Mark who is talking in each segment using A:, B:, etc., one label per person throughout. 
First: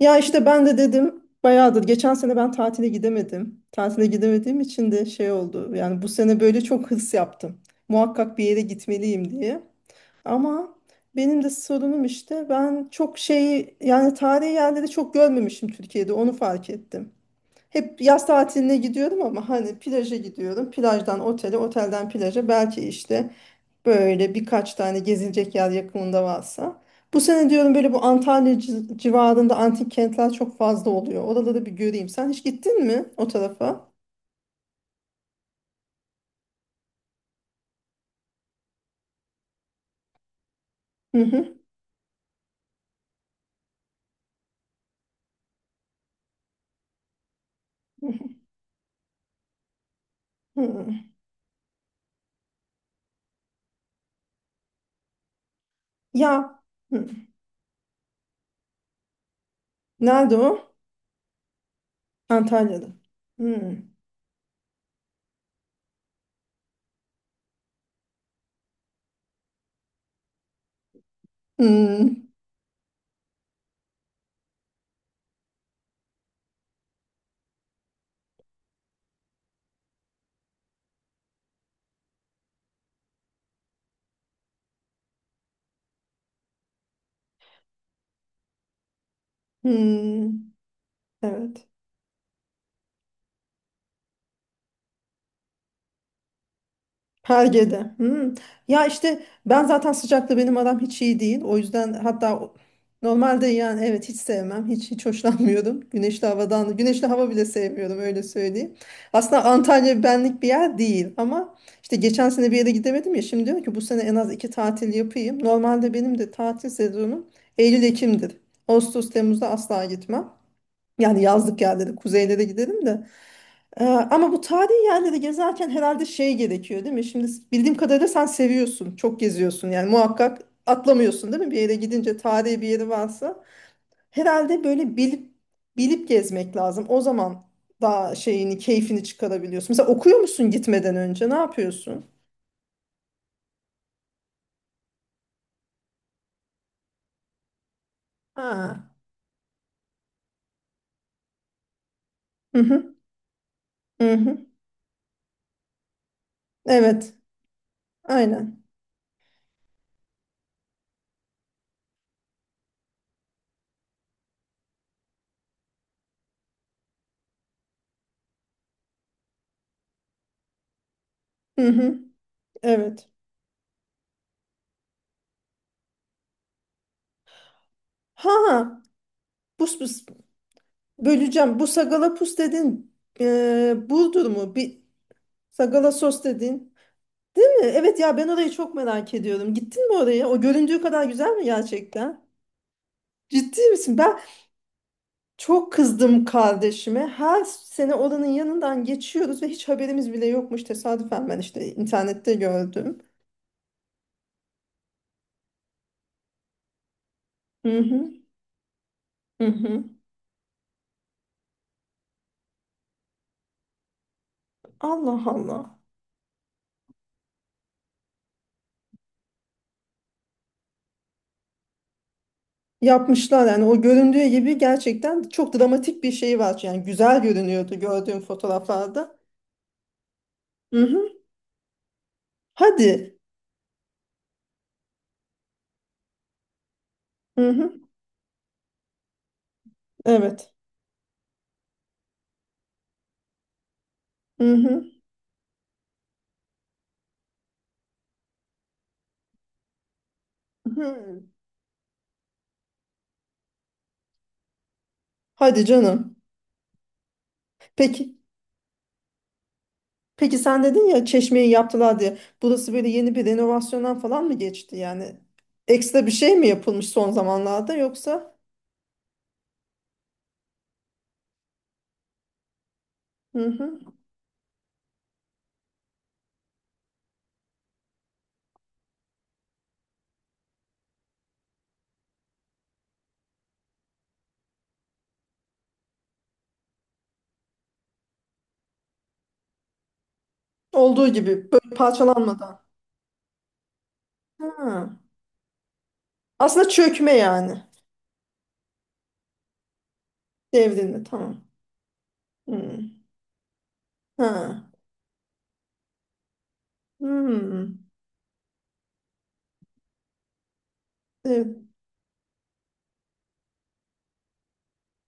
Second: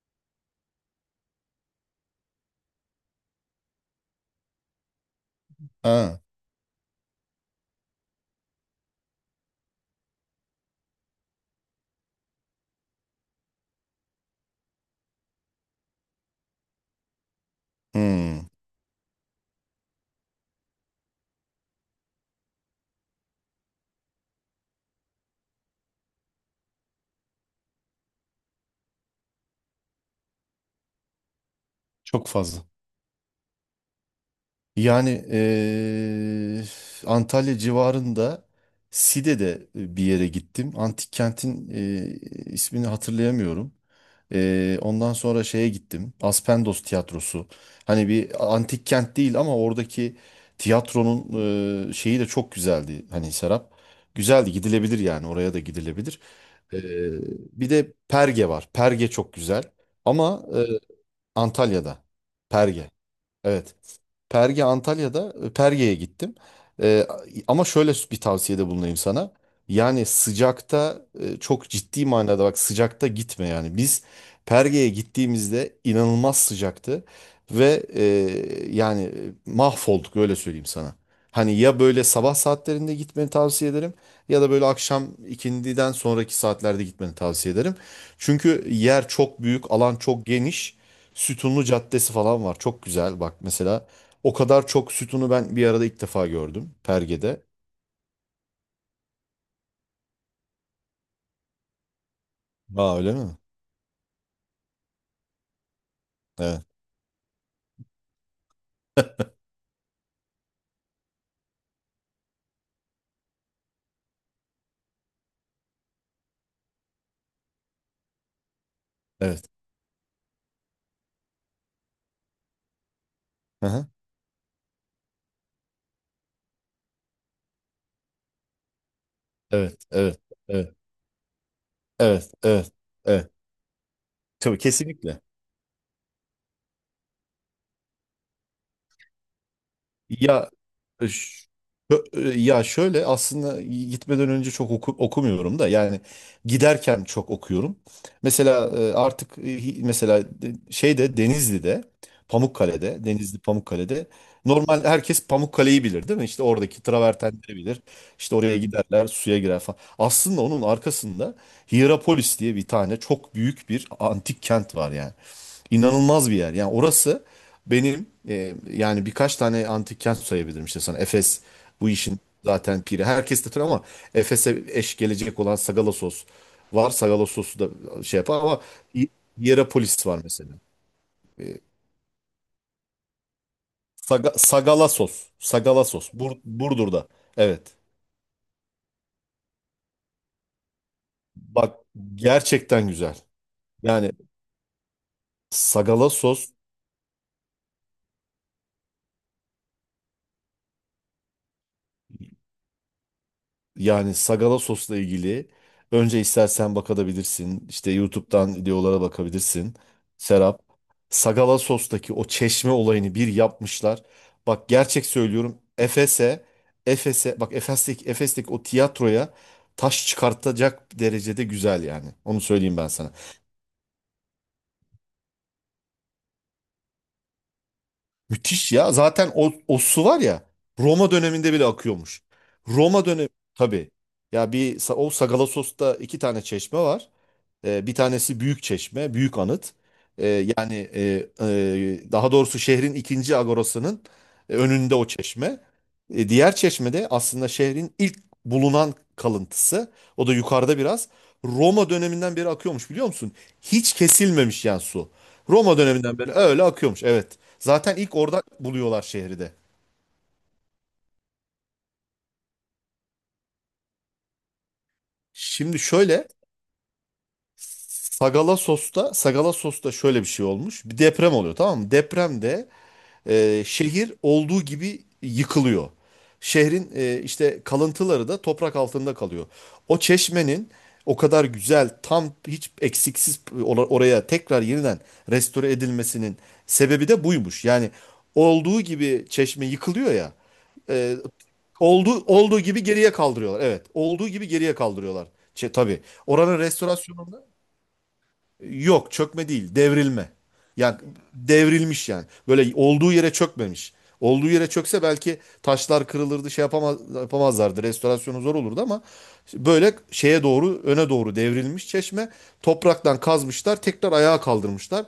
A: Ya işte ben de dedim bayağıdır. Geçen sene ben tatile gidemedim. Tatile gidemediğim için de şey oldu. Yani bu
B: Ha,
A: sene böyle çok hırs yaptım. Muhakkak bir yere gitmeliyim diye. Ama benim de sorunum işte ben çok şeyi yani tarihi yerleri çok görmemişim Türkiye'de onu fark ettim. Hep yaz
B: hmm,
A: tatiline gidiyorum ama hani plaja gidiyorum. Plajdan otele, otelden plaja belki işte. Böyle birkaç tane gezilecek yer yakınında varsa. Bu sene diyorum böyle bu Antalya civarında antik kentler çok fazla oluyor. Oraları bir göreyim.
B: çok
A: Sen hiç
B: fazla.
A: gittin mi o tarafa?
B: Yani Antalya civarında Side'de bir yere gittim. Antik
A: Hı hı.
B: kentin ismini hatırlayamıyorum. Ondan sonra şeye gittim. Aspendos Tiyatrosu. Hani bir antik kent değil ama oradaki
A: Hı.
B: tiyatronun şeyi de çok güzeldi. Hani Serap. Güzeldi, gidilebilir yani. Oraya da gidilebilir.
A: Ya.
B: Eee,
A: Hı.
B: Bir de Perge var. Perge çok güzel.
A: Nerede
B: Ama
A: o?
B: Antalya'da.
A: Antalya'da.
B: Perge. Evet.
A: Hı.
B: Perge Antalya'da, Perge'ye gittim. E, Ama şöyle bir tavsiyede bulunayım sana. Yani sıcakta, çok ciddi
A: Hı.
B: manada bak, sıcakta gitme yani. Biz Perge'ye gittiğimizde inanılmaz sıcaktı ve yani, mahvolduk, öyle söyleyeyim sana. Hani ya böyle sabah saatlerinde gitmeni tavsiye ederim, ya da böyle akşam ikindiden sonraki saatlerde gitmeni tavsiye ederim. Çünkü yer çok büyük, alan çok
A: Hı.
B: geniş. Sütunlu
A: Evet.
B: Caddesi falan var. Çok güzel bak mesela. O kadar çok sütunu ben bir arada ilk defa gördüm Perge'de.
A: Perge'de. Hmm. Ya işte ben zaten sıcakta benim aram hiç iyi değil. O yüzden hatta
B: Aa, öyle mi?
A: normalde yani evet hiç sevmem. Hiç hoşlanmıyorum. Güneşli
B: Evet.
A: havadan. Güneşli hava bile sevmiyorum öyle söyleyeyim. Aslında Antalya benlik bir yer değil ama işte geçen sene bir yere gidemedim ya. Şimdi diyorum ki bu sene en az iki tatil yapayım. Normalde benim de tatil sezonum Eylül-Ekim'dir. Ağustos,
B: Evet.
A: Temmuz'da asla gitmem. Yani yazlık yerlere, kuzeylere giderim de.
B: Hı hı.
A: Ama bu tarihi yerleri gezerken herhalde şey gerekiyor değil mi? Şimdi bildiğim kadarıyla sen seviyorsun, çok geziyorsun
B: Evet.
A: yani
B: Evet.
A: muhakkak
B: Evet.
A: atlamıyorsun değil mi? Bir yere gidince
B: Evet.
A: tarihi bir
B: Evet.
A: yeri
B: Evet.
A: varsa
B: Tabii,
A: herhalde böyle
B: kesinlikle.
A: bilip bilip gezmek lazım. O zaman daha şeyini, keyfini çıkarabiliyorsun. Mesela okuyor musun
B: Ya,
A: gitmeden
B: E,
A: önce? Ne
B: ş- ö-
A: yapıyorsun?
B: e, Ya şöyle, aslında gitmeden önce çok okumuyorum da, yani giderken çok okuyorum. Mesela
A: Ha.
B: artık, mesela şeyde Denizli'de.
A: Hı hı.
B: Pamukkale'de
A: Hı hı.
B: normal herkes Pamukkale'yi bilir değil mi? İşte oradaki
A: Evet.
B: travertenleri bilir. İşte oraya
A: Aynen.
B: giderler, suya girer falan. Aslında onun arkasında Hierapolis diye bir tane çok büyük bir antik kent var yani, inanılmaz bir yer. Yani orası benim, yani birkaç tane antik kent sayabilirim işte sana. Efes
A: Hı
B: bu
A: hı.
B: işin zaten piri.
A: Evet.
B: Herkes de tabii, ama Efes'e eş gelecek olan Sagalassos var. Sagalassos'u da şey
A: Ha.
B: yapar ama
A: Ha.
B: İ-
A: Bus bus.
B: Hierapolis var mesela. E,
A: Böleceğim. Bu sagalapus dedin. Burdur mu? Bir.
B: Sagalassos.
A: Sagala
B: Sagalassos.
A: sos dedin.
B: Burdur'da.
A: Değil mi?
B: Evet.
A: Evet ya ben orayı çok merak ediyorum. Gittin mi oraya? O göründüğü kadar güzel mi
B: Bak,
A: gerçekten?
B: gerçekten güzel.
A: Ciddi misin?
B: Yani
A: Ben çok kızdım
B: Sagalassos
A: kardeşime. Her sene oranın yanından geçiyoruz ve hiç haberimiz bile yokmuş. Tesadüfen ben işte internette gördüm.
B: Yani Sagala sosla ilgili önce istersen bakabilirsin.
A: Hı
B: İşte
A: hı.
B: YouTube'dan videolara
A: Hı
B: bakabilirsin.
A: hı.
B: Serap. Sagala sostaki o çeşme olayını bir yapmışlar. Bak, gerçek
A: Allah
B: söylüyorum.
A: Allah.
B: Efes'e, Efes'e, bak, Efes'teki o tiyatroya taş çıkartacak derecede güzel yani. Onu söyleyeyim ben sana.
A: Yapmışlar yani o göründüğü gibi gerçekten çok dramatik bir şey var. Yani güzel görünüyordu gördüğüm
B: Müthiş ya.
A: fotoğraflarda.
B: Zaten o su var ya,
A: Hı
B: Roma
A: hı.
B: döneminde bile akıyormuş. Roma
A: Hadi.
B: dönemi tabii. Ya o Sagala sosta iki tane çeşme var.
A: Hı hı.
B: Bir tanesi Büyükçeşme, Büyük Anıt. E,
A: Evet.
B: Yani, daha doğrusu şehrin ikinci agorasının
A: Hı hı.
B: önünde o çeşme. Diğer çeşme de aslında şehrin ilk bulunan kalıntısı. O da yukarıda biraz.
A: Hı.
B: Roma döneminden beri akıyormuş, biliyor musun? Hiç kesilmemiş yani su.
A: Hadi
B: Roma
A: canım.
B: döneminden beri öyle akıyormuş, evet. Zaten
A: Peki.
B: ilk orada buluyorlar şehri de.
A: Peki sen dedin ya çeşmeyi yaptılar diye. Burası böyle yeni bir renovasyondan falan mı geçti yani?
B: Şimdi
A: Ekstra bir
B: şöyle,
A: şey mi yapılmış son zamanlarda yoksa?
B: Sagala Sos'ta şöyle bir şey olmuş. Bir deprem oluyor, tamam mı? Depremde
A: Hı hı.
B: şehir olduğu gibi yıkılıyor. Şehrin işte kalıntıları da toprak altında kalıyor. O çeşmenin o kadar güzel, tam hiç eksiksiz oraya tekrar yeniden restore edilmesinin sebebi de buymuş. Yani olduğu gibi çeşme yıkılıyor ya.
A: Olduğu
B: E,
A: gibi böyle
B: olduğu
A: parçalanmadan.
B: olduğu gibi geriye kaldırıyorlar. Evet, olduğu gibi geriye
A: Ha.
B: kaldırıyorlar. Şey, tabii. Oranın
A: Aslında çökme
B: restorasyonunda...
A: yani.
B: Yok, çökme değil, devrilme. Yani
A: Devrilme tamam.
B: devrilmiş yani. Böyle
A: Hı.
B: olduğu yere çökmemiş. Olduğu
A: Ha.
B: yere çökse belki taşlar kırılırdı, şey yapamaz,
A: Hı.
B: yapamazlardı. Restorasyonu zor olurdu ama böyle şeye doğru, öne doğru
A: Evet.
B: devrilmiş çeşme. Topraktan kazmışlar, tekrar ayağa kaldırmışlar.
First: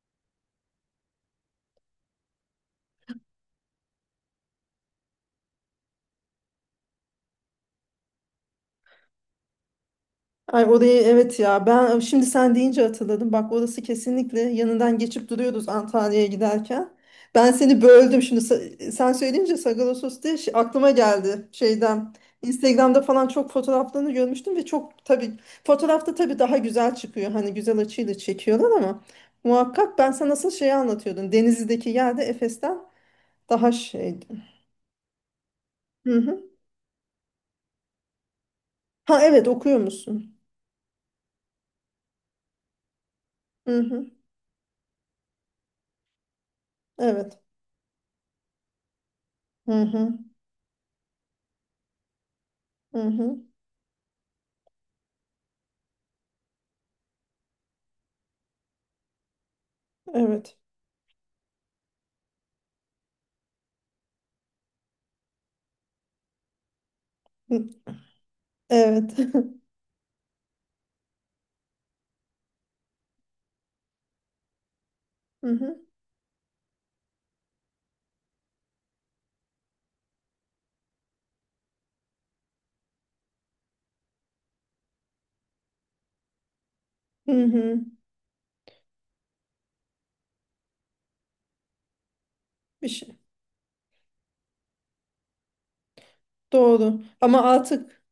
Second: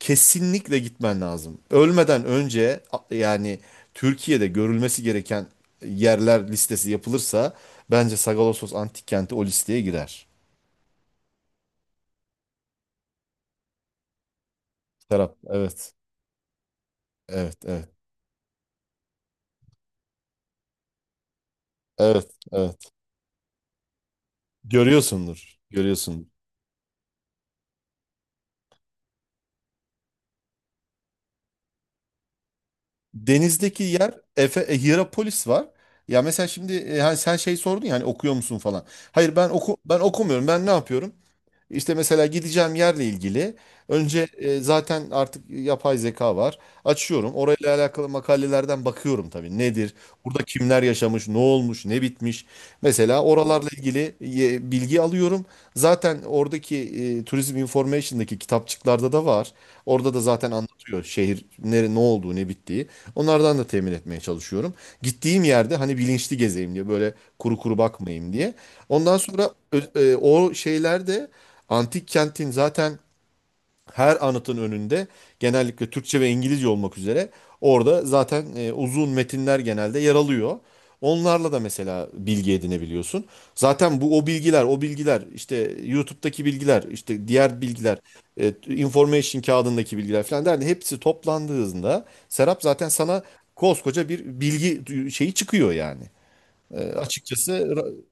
B: Kesinlikle gitmen lazım. Ölmeden önce, yani Türkiye'de görülmesi gereken yerler listesi yapılırsa bence Sagalassos Antik Kenti o listeye girer.
A: Ay orayı evet ya ben şimdi sen deyince hatırladım. Bak orası kesinlikle yanından geçip
B: Serap,
A: duruyoruz
B: evet,
A: Antalya'ya giderken. Ben
B: evet,
A: seni
B: evet.
A: böldüm şimdi sen söyleyince Sagalassos diye aklıma geldi şeyden.
B: Evet, evet.
A: Instagram'da falan çok fotoğraflarını görmüştüm ve çok tabii
B: Görüyorsundur,
A: fotoğrafta
B: görüyorsundur.
A: tabii daha güzel çıkıyor. Hani güzel açıyla çekiyorlar ama muhakkak ben sana nasıl şeyi anlatıyordum. Denizli'deki yerde Efes'ten daha
B: Denizdeki yer,
A: şeydi.
B: Hierapolis var.
A: Hı
B: Ya
A: hı.
B: mesela şimdi, hani sen şey sordun ya, hani okuyor musun falan.
A: Ha
B: Hayır,
A: evet okuyor
B: ben
A: musun?
B: okumuyorum. Ben ne yapıyorum? İşte mesela gideceğim yerle ilgili
A: Hı hı.
B: önce, zaten artık yapay zeka var. Açıyorum.
A: Evet.
B: Orayla alakalı makalelerden bakıyorum tabii.
A: Hı
B: Nedir?
A: hı.
B: Burada kimler yaşamış? Ne olmuş? Ne bitmiş?
A: Hı
B: Mesela
A: hı.
B: oralarla ilgili bilgi alıyorum. Zaten oradaki Tourism Information'daki kitapçıklarda da var. Orada da zaten
A: Evet.
B: anlatıyor, şehir nere, ne olduğu, ne bittiği. Onlardan da temin etmeye çalışıyorum. Gittiğim yerde hani bilinçli gezeyim diye, böyle kuru kuru bakmayayım diye.
A: Evet.
B: Ondan sonra o şeylerde, antik kentin zaten her anıtın önünde
A: Hı hı.
B: genellikle Türkçe ve İngilizce olmak üzere orada zaten uzun metinler genelde yer alıyor. Onlarla da mesela bilgi edinebiliyorsun. Zaten bu o bilgiler, o bilgiler, işte YouTube'daki bilgiler, işte
A: Hı
B: diğer
A: hı.
B: bilgiler, information kağıdındaki bilgiler falan derdi. Hepsi toplandığında Serap,
A: Bir
B: zaten
A: şey.
B: sana koskoca bir bilgi şeyi çıkıyor yani.
A: Doğru. Ama
B: Açıkçası
A: artık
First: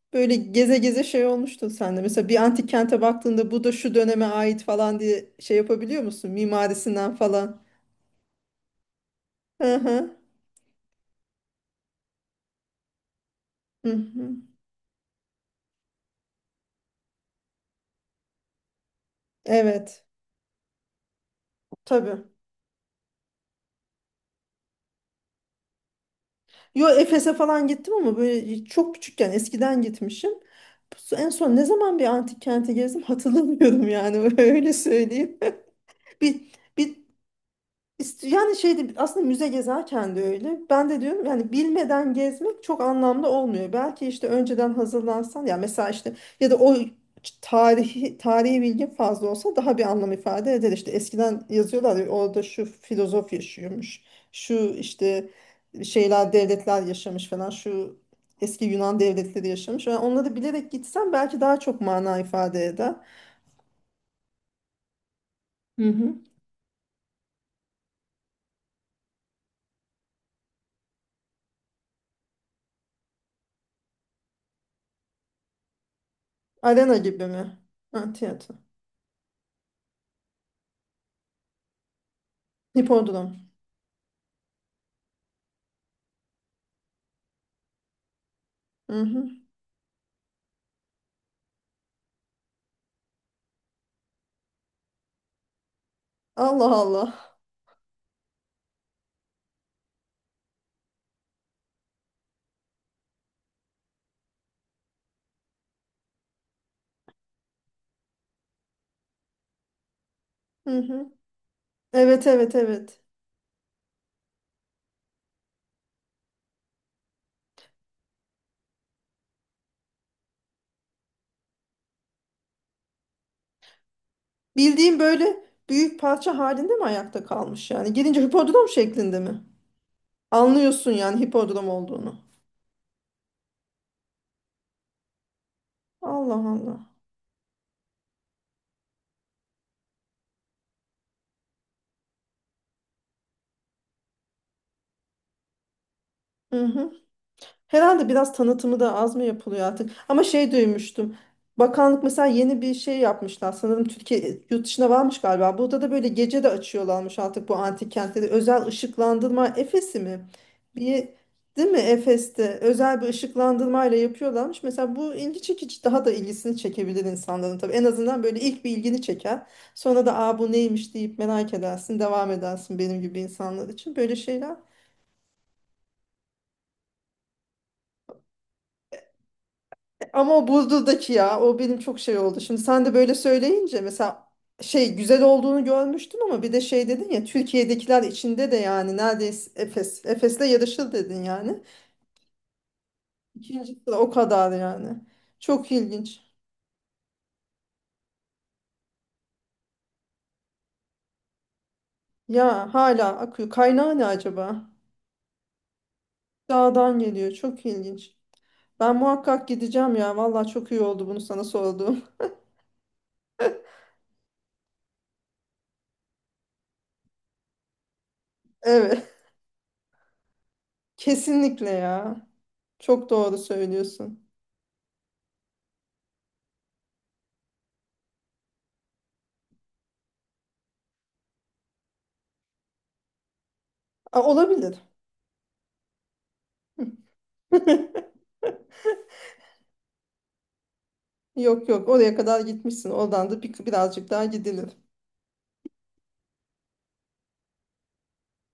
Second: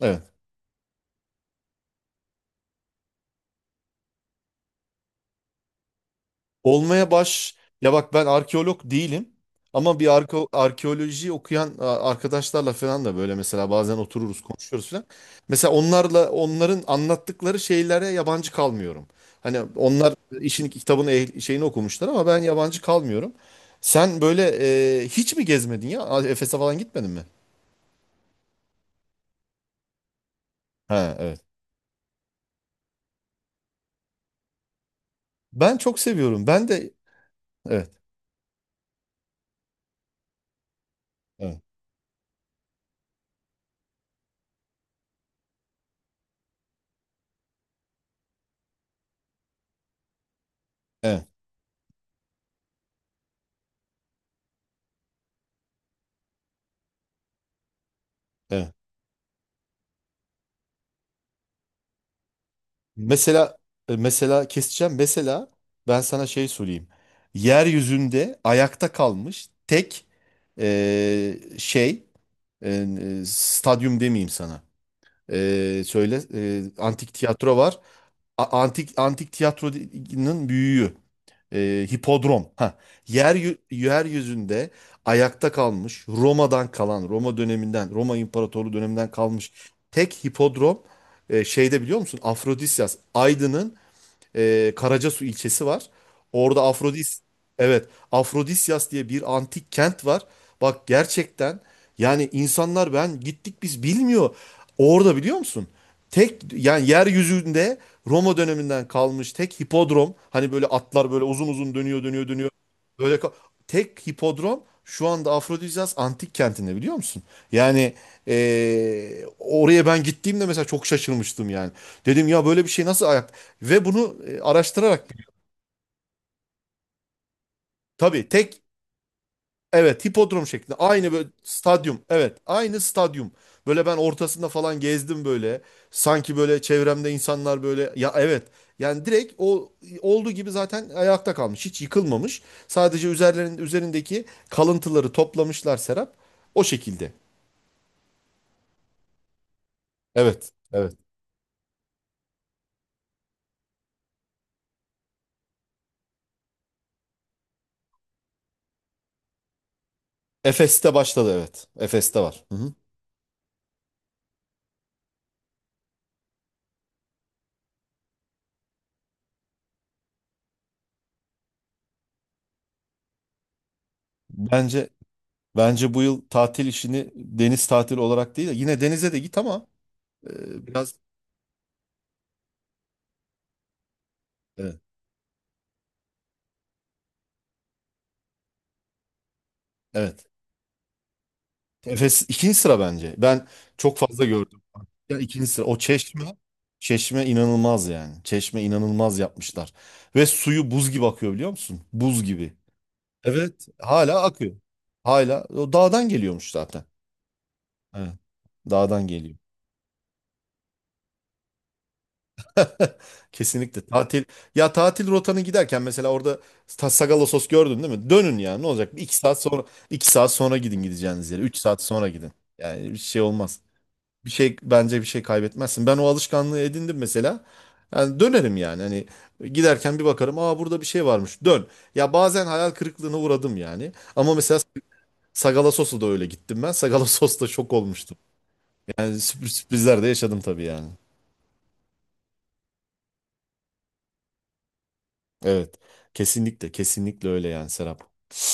B: evet.
A: böyle geze geze şey olmuştu sende. Mesela bir antik kente baktığında bu da şu döneme ait falan diye şey yapabiliyor musun?
B: Olmaya
A: Mimarisinden
B: baş...
A: falan.
B: Ya bak, ben arkeolog değilim.
A: Hı
B: Ama bir
A: hı.
B: arkeoloji okuyan, arkadaşlarla falan da böyle mesela
A: Hı
B: bazen
A: hı.
B: otururuz, konuşuyoruz falan. Mesela onlarla, onların anlattıkları şeylere yabancı kalmıyorum. Hani
A: Evet.
B: onlar işin kitabını şeyini okumuşlar
A: Tabii.
B: ama ben yabancı kalmıyorum. Sen böyle, hiç mi gezmedin ya? Efes'e falan
A: Yo
B: gitmedin mi?
A: Efes'e falan gittim ama böyle çok küçükken eskiden gitmişim.
B: Ha,
A: En
B: evet.
A: son ne zaman bir antik kente gezdim hatırlamıyorum yani öyle söyleyeyim.
B: Ben çok
A: Bir,
B: seviyorum. Ben de,
A: bir
B: evet,
A: Yani şeydi aslında müze gezerken de öyle. Ben de diyorum yani
B: evet,
A: bilmeden gezmek çok anlamlı olmuyor. Belki işte önceden hazırlansan ya mesela işte ya da o tarihi bilgin fazla olsa daha bir anlam ifade eder. İşte
B: evet,
A: eskiden yazıyorlar ya, orada şu filozof yaşıyormuş. Şu işte şeyler devletler yaşamış falan. Şu eski
B: evet.
A: Yunan devletleri yaşamış. Yani onları bilerek gitsen belki daha çok mana ifade eder.
B: Mesela mesela keseceğim. Mesela
A: Hı
B: ben
A: hı.
B: sana şey söyleyeyim. Yeryüzünde ayakta kalmış tek, şey, e, stadyum demeyeyim sana. Söyle,
A: Arena
B: antik
A: gibi mi?
B: tiyatro var.
A: Ha, tiyatro.
B: Antik tiyatronun büyüğü. Hipodrom. Ha. Yer
A: Hipodrom.
B: Yeryüzünde ayakta kalmış, Roma İmparatorluğu
A: Hı
B: döneminden
A: hı.
B: kalmış tek hipodrom, şeyde, biliyor musun? Afrodisias, Aydın'ın Karacasu ilçesi var. Orada
A: Allah Allah.
B: Evet, Afrodisyas diye bir antik kent var. Bak, gerçekten yani, insanlar, ben gittik, biz bilmiyor. Orada, biliyor musun? Tek, yani yeryüzünde Roma döneminden kalmış tek hipodrom. Hani böyle
A: Hı hı.
B: atlar böyle uzun uzun dönüyor,
A: Evet
B: dönüyor, dönüyor.
A: evet evet.
B: Böyle ka- Tek hipodrom şu anda Afrodizyas antik kentinde, biliyor musun? Yani oraya ben gittiğimde mesela çok şaşırmıştım yani. Dedim ya, böyle bir şey nasıl ayak? Ve bunu
A: Bildiğim
B: araştırarak
A: böyle büyük parça halinde mi ayakta kalmış yani? Gelince
B: tabii, tek...
A: hipodrom şeklinde mi?
B: Evet, hipodrom şeklinde.
A: Anlıyorsun
B: Aynı
A: yani
B: böyle
A: hipodrom
B: stadyum.
A: olduğunu.
B: Evet, aynı stadyum. Böyle ben ortasında falan gezdim böyle. Sanki
A: Allah
B: böyle
A: Allah.
B: çevremde insanlar, böyle ya, evet. Yani direkt o olduğu gibi zaten ayakta kalmış. Hiç yıkılmamış. Sadece üzerlerin üzerindeki kalıntıları toplamışlar Serap.
A: Hı
B: O
A: hı.
B: şekilde.
A: Herhalde biraz tanıtımı da az mı yapılıyor artık? Ama
B: Evet,
A: şey
B: evet.
A: duymuştum. Bakanlık mesela yeni bir şey yapmışlar. Sanırım Türkiye yurt dışına varmış galiba. Burada da böyle gece de açıyorlarmış artık bu antik kentleri. Özel ışıklandırma Efes'i mi?
B: Efes'te
A: Bir,
B: başladı, evet.
A: değil mi
B: Efes'te var. Hı
A: Efes'te
B: hı.
A: özel bir ışıklandırmayla yapıyorlarmış. Mesela bu ilgi çekici daha da ilgisini çekebilir insanların tabii. En azından böyle ilk bir ilgini çeker. Sonra da aa bu neymiş deyip merak edersin, devam edersin benim gibi insanlar için. Böyle şeyler.
B: Bence bence bu yıl tatil işini deniz tatili olarak değil de yine denize de git ama
A: Ama o
B: biraz,
A: buzduzdaki ya o benim çok şey oldu. Şimdi sen de böyle söyleyince mesela
B: evet.
A: şey güzel olduğunu görmüştüm ama bir de şey dedin ya Türkiye'dekiler içinde de yani neredeyse Efes.
B: Evet.
A: Efes'le yarışır dedin yani.
B: Efes ikinci sıra bence. Ben
A: İkinci sıra
B: çok
A: o
B: fazla
A: kadar
B: gördüm.
A: yani.
B: Yani ikinci sıra.
A: Çok ilginç.
B: Çeşme inanılmaz yani. Çeşme inanılmaz yapmışlar. Ve suyu buz gibi akıyor, biliyor musun? Buz gibi.
A: Ya hala akıyor.
B: Evet,
A: Kaynağı ne
B: hala akıyor.
A: acaba?
B: Hala o dağdan geliyormuş zaten.
A: Dağdan geliyor. Çok ilginç.
B: Evet,
A: Ben
B: dağdan geliyor.
A: muhakkak gideceğim ya. Vallahi çok iyi oldu bunu sana sorduğum.
B: Kesinlikle tatil. Ya tatil rotanı giderken mesela orada, Sagalassos gördün değil mi? Dönün yani, ne olacak? Bir
A: Evet.
B: iki saat sonra iki saat sonra gidin gideceğiniz yere. Üç
A: Kesinlikle
B: saat sonra
A: ya.
B: gidin. Yani bir
A: Çok
B: şey
A: doğru
B: olmaz.
A: söylüyorsun.
B: Bir şey bence bir şey kaybetmezsin. Ben o alışkanlığı edindim mesela. Yani dönerim yani, hani giderken bir bakarım, aa burada bir şey varmış, dön. Ya bazen hayal kırıklığına uğradım yani.
A: Aa,
B: Ama mesela
A: olabilir.
B: Sagala Sos'a da öyle gittim ben. Sagala Sos'ta şok olmuştum. Yani sürpriz, sürprizler de yaşadım tabii yani.
A: Yok yok oraya kadar gitmişsin. Oradan da birazcık daha gidilir.
B: Evet, kesinlikle, kesinlikle öyle yani Serap.